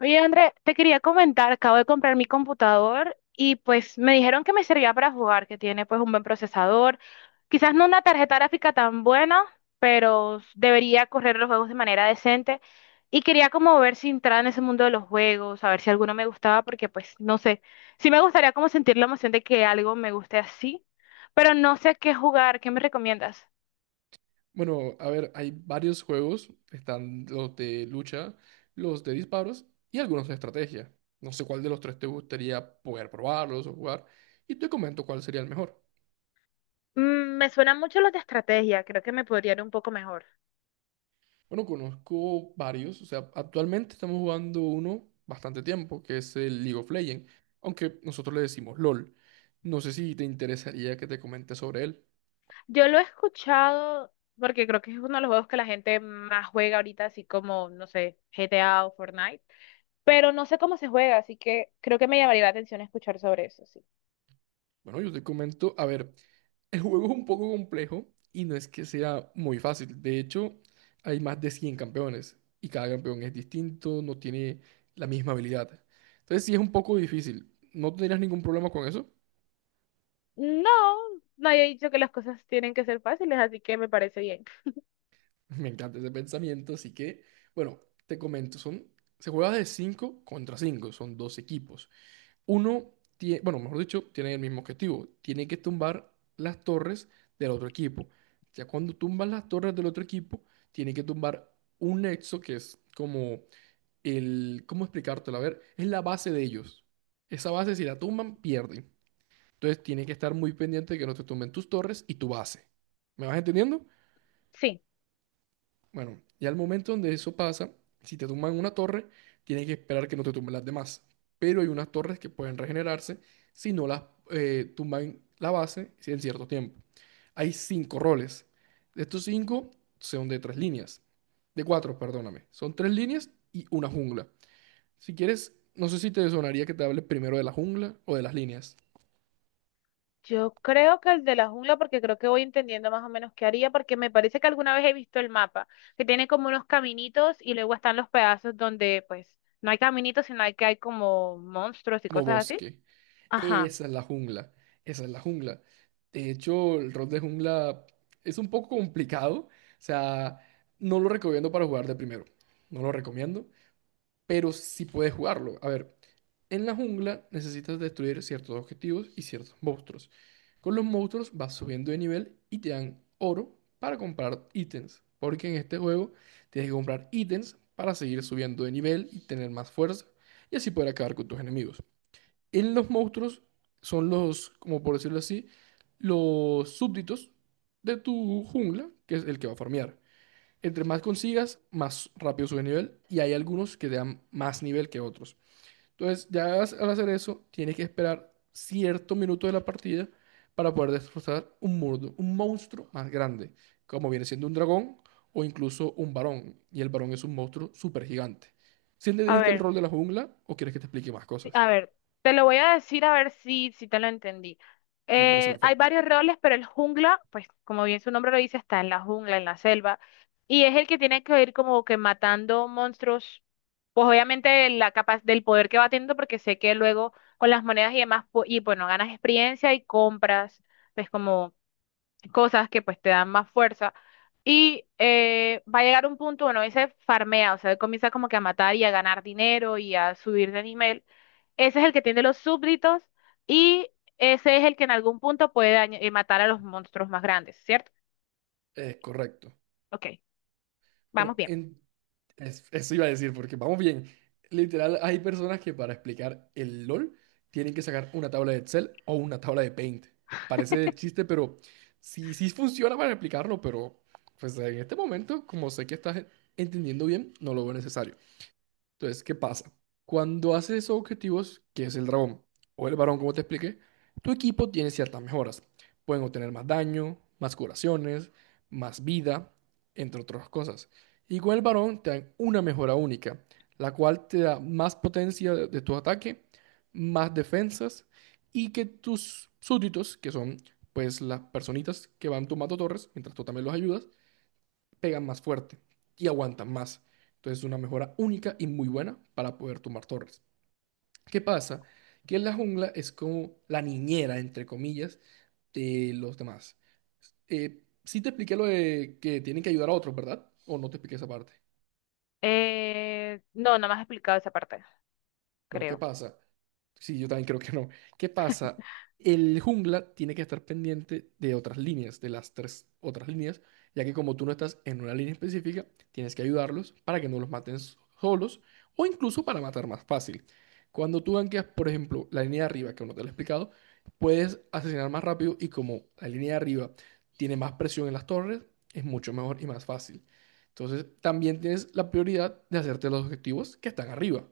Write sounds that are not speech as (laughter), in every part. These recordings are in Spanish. Oye, André, te quería comentar, acabo de comprar mi computador y pues me dijeron que me servía para jugar, que tiene pues un buen procesador, quizás no una tarjeta gráfica tan buena, pero debería correr los juegos de manera decente y quería como ver si entraba en ese mundo de los juegos, a ver si alguno me gustaba, porque pues no sé, sí me gustaría como sentir la emoción de que algo me guste así, pero no sé qué jugar, ¿qué me recomiendas? Bueno, a ver, hay varios juegos. Están los de lucha, los de disparos y algunos de estrategia. No sé cuál de los tres te gustaría poder probarlos o jugar. Y te comento cuál sería el mejor. Mm, me suenan mucho los de estrategia, creo que me podría ir un poco mejor. Bueno, conozco varios. O sea, actualmente estamos jugando uno bastante tiempo, que es el League of Legends. Aunque nosotros le decimos LOL. No sé si te interesaría que te comente sobre él. Yo lo he escuchado porque creo que es uno de los juegos que la gente más juega ahorita, así como, no sé, GTA o Fortnite, pero no sé cómo se juega, así que creo que me llamaría la atención escuchar sobre eso, sí. Bueno, yo te comento. A ver. El juego es un poco complejo y no es que sea muy fácil. De hecho, hay más de 100 campeones y cada campeón es distinto, no tiene la misma habilidad. Entonces, sí es un poco difícil. ¿No tendrías ningún problema con eso? No, nadie ha dicho que las cosas tienen que ser fáciles, así que me parece bien. (laughs) Me encanta ese pensamiento, así que, bueno, te comento, son, se juega de 5 contra 5, son dos equipos. Uno tiene, bueno, mejor dicho, tiene el mismo objetivo. Tiene que tumbar las torres del otro equipo. Ya cuando tumban las torres del otro equipo, tiene que tumbar un nexo que es como el, ¿cómo explicártelo? A ver, es la base de ellos. Esa base, si la tumban, pierden. Entonces, tiene que estar muy pendiente de que no te tumben tus torres y tu base. ¿Me vas entendiendo? Sí, Bueno, y al momento donde eso pasa, si te tumban una torre, tienes que esperar que no te tumben las demás. Pero hay unas torres que pueden regenerarse si no las tumban la base en cierto tiempo. Hay cinco roles. De estos cinco son de tres líneas. De cuatro, perdóname. Son tres líneas y una jungla. Si quieres, no sé si te sonaría que te hable primero de la jungla o de las líneas. yo creo que el de la jungla, porque creo que voy entendiendo más o menos qué haría, porque me parece que alguna vez he visto el mapa, que tiene como unos caminitos y luego están los pedazos donde, pues, no hay caminitos, sino hay que hay como monstruos y Como cosas así. bosque. Ajá. Esa es la jungla, esa es la jungla. De hecho, el rol de jungla es un poco complicado, o sea, no lo recomiendo para jugar de primero, no lo recomiendo, pero sí puedes jugarlo. A ver, en la jungla necesitas destruir ciertos objetivos y ciertos monstruos. Con los monstruos vas subiendo de nivel y te dan oro para comprar ítems, porque en este juego tienes que comprar ítems para seguir subiendo de nivel y tener más fuerza y así poder acabar con tus enemigos. En los monstruos son los, como por decirlo así, los súbditos de tu jungla, que es el que va a farmear. Entre más consigas, más rápido sube nivel y hay algunos que te dan más nivel que otros. Entonces, ya al hacer eso, tienes que esperar cierto minuto de la partida para poder destrozar un muro, un monstruo más grande, como viene siendo un dragón o incluso un varón. Y el varón es un monstruo súper gigante. ¿Si A entendiste el ver. rol de la jungla o quieres que te explique más Sí, cosas? a ver, te lo voy a decir a ver si te lo entendí. Me parece Hay perfecto. varios roles, pero el jungla, pues como bien su nombre lo dice, está en la jungla, en la selva, y es el que tiene que ir como que matando monstruos, pues obviamente la capa del poder que va teniendo, porque sé que luego con las monedas y demás, y bueno, ganas experiencia y compras, pues como cosas que pues te dan más fuerza. Y va a llegar un punto, bueno, ese farmea, o sea, él comienza como que a matar y a ganar dinero y a subir de nivel. Ese es el que tiene los súbditos y ese es el que en algún punto puede matar a los monstruos más grandes, ¿cierto? Correcto. Ok, Bueno, vamos bien. Eso iba a decir, porque vamos bien. Literal, hay personas que para explicar el LOL tienen que sacar una tabla de Excel o una tabla de Paint. Parece chiste, pero sí, sí funciona para explicarlo, pero pues en este momento, como sé que estás entendiendo bien, no lo veo necesario. Entonces, ¿qué pasa? Cuando haces esos objetivos, que es el dragón o el varón, como te expliqué, tu equipo tiene ciertas mejoras. Pueden obtener más daño, más curaciones, más vida, entre otras cosas. Y con el varón te dan una mejora única, la cual te da más potencia de tu ataque, más defensas y que tus súbditos, que son pues las personitas que van tomando torres, mientras tú también los ayudas, pegan más fuerte y aguantan más. Entonces es una mejora única y muy buena para poder tumbar torres. ¿Qué pasa? Que la jungla es como la niñera, entre comillas, de los demás. Sí te expliqué lo de que tienen que ayudar a otros, ¿verdad? ¿O no te expliqué esa parte? No, no me has explicado esa parte, Bueno, ¿qué creo. pasa? Sí, yo también creo que no. ¿Qué pasa? El jungla tiene que estar pendiente de otras líneas, de las tres otras líneas, ya que como tú no estás en una línea específica, tienes que ayudarlos para que no los maten solos o incluso para matar más fácil. Cuando tú gankeas, por ejemplo, la línea de arriba, que aún no te lo he explicado, puedes asesinar más rápido y como la línea de arriba tiene más presión en las torres, es mucho mejor y más fácil. Entonces, también tienes la prioridad de hacerte los objetivos que están arriba.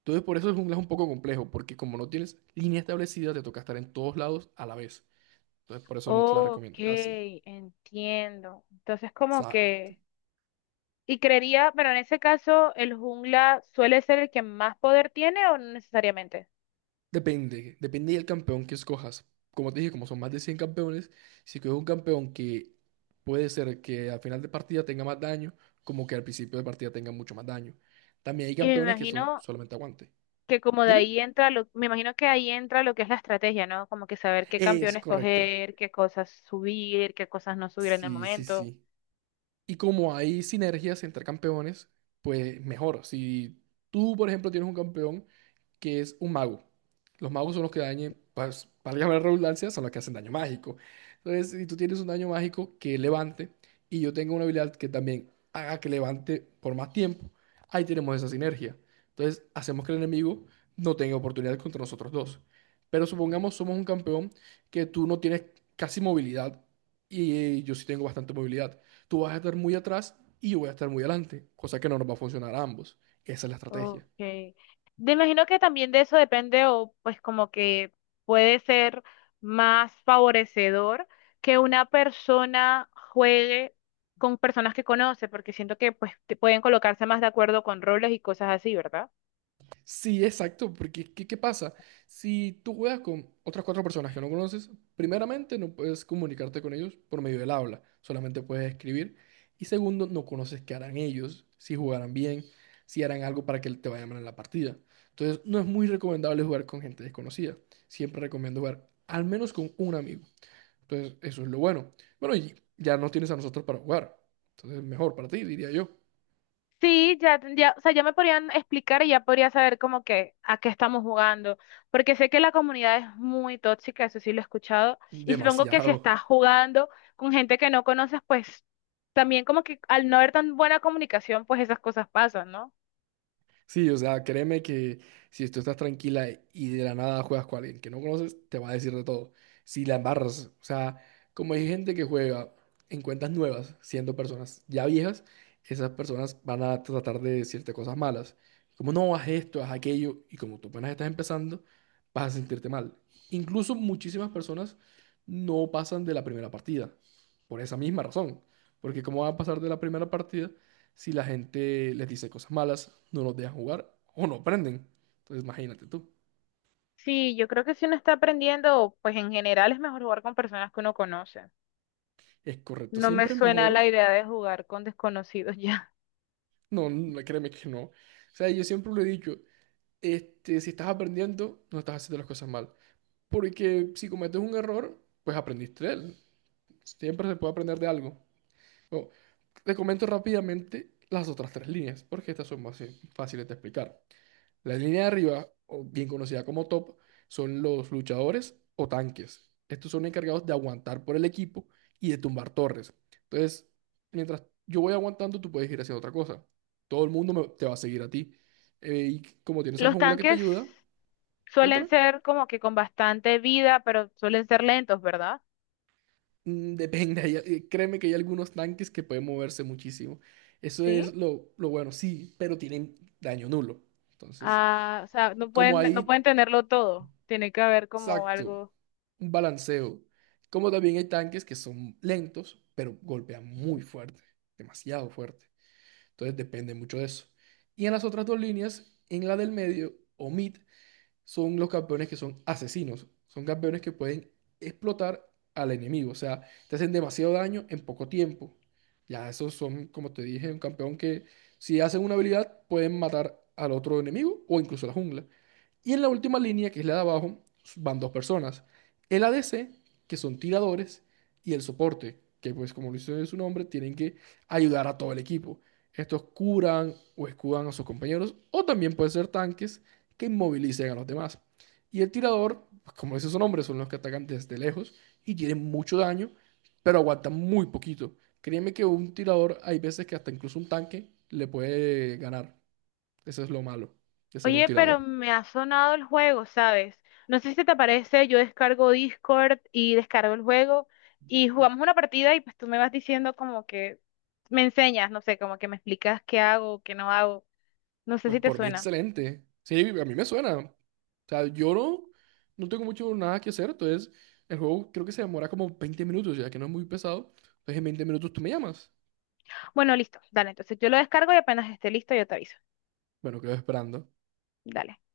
Entonces, por eso el jungla es un poco complejo, porque como no tienes línea establecida, te toca estar en todos lados a la vez. Entonces, por eso no te la Ok, recomiendo casi. entiendo. Entonces como Exacto. que... Y creería, bueno, en ese caso, el jungla suele ser el que más poder tiene o no necesariamente. Depende, depende del campeón que escojas. Como te dije, como son más de 100 campeones, si coges un campeón que puede ser que al final de partida tenga más daño, como que al principio de partida tenga mucho más daño. También hay Y me campeones que son imagino solamente aguante. que como de Dime. ahí entra lo, me imagino que ahí entra lo que es la estrategia, ¿no? Como que saber qué Es campeón correcto. escoger, qué cosas subir, qué cosas no subir en el Sí, sí, momento. sí. Y como hay sinergias entre campeones, pues mejor. Si tú, por ejemplo, tienes un campeón que es un mago, los magos son los que dañen, pues, para llamar redundancia, son los que hacen daño mágico. Entonces, si tú tienes un daño mágico que levante y yo tengo una habilidad que también haga que levante por más tiempo, ahí tenemos esa sinergia. Entonces, hacemos que el enemigo no tenga oportunidad contra nosotros dos. Pero supongamos somos un campeón que tú no tienes casi movilidad y yo sí tengo bastante movilidad tú vas a estar muy atrás y yo voy a estar muy adelante, cosa que no nos va a funcionar a ambos. Esa es la estrategia. Okay. Me imagino que también de eso depende o pues como que puede ser más favorecedor que una persona juegue con personas que conoce, porque siento que pues te pueden colocarse más de acuerdo con roles y cosas así, ¿verdad? Sí, exacto, porque ¿qué, qué pasa? Si tú juegas con otras cuatro personas que no conoces, primeramente no puedes comunicarte con ellos por medio del habla, solamente puedes escribir. Y segundo, no conoces qué harán ellos, si jugarán bien, si harán algo para que te vaya mal en la partida. Entonces, no es muy recomendable jugar con gente desconocida. Siempre recomiendo jugar al menos con un amigo. Entonces, eso es lo bueno. Bueno, y ya no tienes a nosotros para jugar. Entonces, mejor para ti, diría yo. Sí, ya tendría, o sea, ya me podrían explicar y ya podría saber como que a qué estamos jugando, porque sé que la comunidad es muy tóxica, eso sí lo he escuchado, y supongo que si Demasiado. estás jugando con gente que no conoces, pues también como que al no haber tan buena comunicación, pues esas cosas pasan, ¿no? Sí, o sea, créeme que si tú estás tranquila y de la nada juegas con alguien que no conoces, te va a decir de todo. Si la embarras, o sea, como hay gente que juega en cuentas nuevas, siendo personas ya viejas, esas personas van a tratar de decirte cosas malas. Como no, haz esto, haz aquello, y como tú apenas estás empezando, vas a sentirte mal. Incluso muchísimas personas no pasan de la primera partida, por esa misma razón. Porque ¿cómo van a pasar de la primera partida si la gente les dice cosas malas, no los dejan jugar o no aprenden. Entonces, imagínate tú. Sí, yo creo que si uno está aprendiendo, pues en general es mejor jugar con personas que uno conoce. Es correcto, No me siempre es suena la mejor. idea de jugar con desconocidos (laughs) ya. No, no, créeme que no. O sea, yo siempre lo he dicho, este, si estás aprendiendo, no estás haciendo las cosas mal. Porque si cometes un error, pues aprendiste de él. Siempre se puede aprender de algo. Bueno, te comento rápidamente las otras tres líneas, porque estas son más fáciles de explicar. La línea de arriba, o bien conocida como top, son los luchadores o tanques. Estos son encargados de aguantar por el equipo y de tumbar torres. Entonces, mientras yo voy aguantando, tú puedes ir haciendo otra cosa. Todo el mundo te va a seguir a ti. Y como tienes al Los jungla que te tanques ayuda, suelen cuéntame. ser como que con bastante vida, pero suelen ser lentos, ¿verdad? Mm, depende, créeme que hay algunos tanques que pueden moverse muchísimo. Eso ¿Sí? es lo bueno, sí, pero tienen daño nulo. Entonces, Ah, o sea, no como pueden, no ahí pueden tenerlo todo. Tiene que haber como exacto, algo. un balanceo. Como también hay tanques que son lentos, pero golpean muy fuerte, demasiado fuerte. Entonces depende mucho de eso. Y en las otras dos líneas, en la del medio, o mid, son los campeones que son asesinos. Son campeones que pueden explotar al enemigo. O sea, te hacen demasiado daño en poco tiempo. Ya esos son, como te dije, un campeón que si hacen una habilidad pueden matar al otro enemigo o incluso a la jungla. Y en la última línea, que es la de abajo, van dos personas. El ADC, que son tiradores, y el soporte, que pues como lo dice su nombre, tienen que ayudar a todo el equipo. Estos curan o escudan a sus compañeros, o también pueden ser tanques que inmovilicen a los demás. Y el tirador, pues, como dice su nombre, son los que atacan desde lejos y tienen mucho daño, pero aguantan muy poquito. Créeme que un tirador, hay veces que hasta incluso un tanque le puede ganar. Eso es lo malo de ser un Oye, pero tirador. me ha sonado el juego, ¿sabes? No sé si te parece, yo descargo Discord y descargo el juego y jugamos una partida y pues tú me vas diciendo como que me enseñas, no sé, como que me explicas qué hago, qué no hago. No sé Pues si te por mí, suena. excelente. Sí, a mí me suena. O sea, yo no, no tengo mucho nada que hacer. Entonces, el juego creo que se demora como 20 minutos, ya que no es muy pesado. Entonces, en 20 minutos tú me llamas. Bueno, listo, dale, entonces yo lo descargo y apenas esté listo yo te aviso. Bueno, quedo esperando. Dale.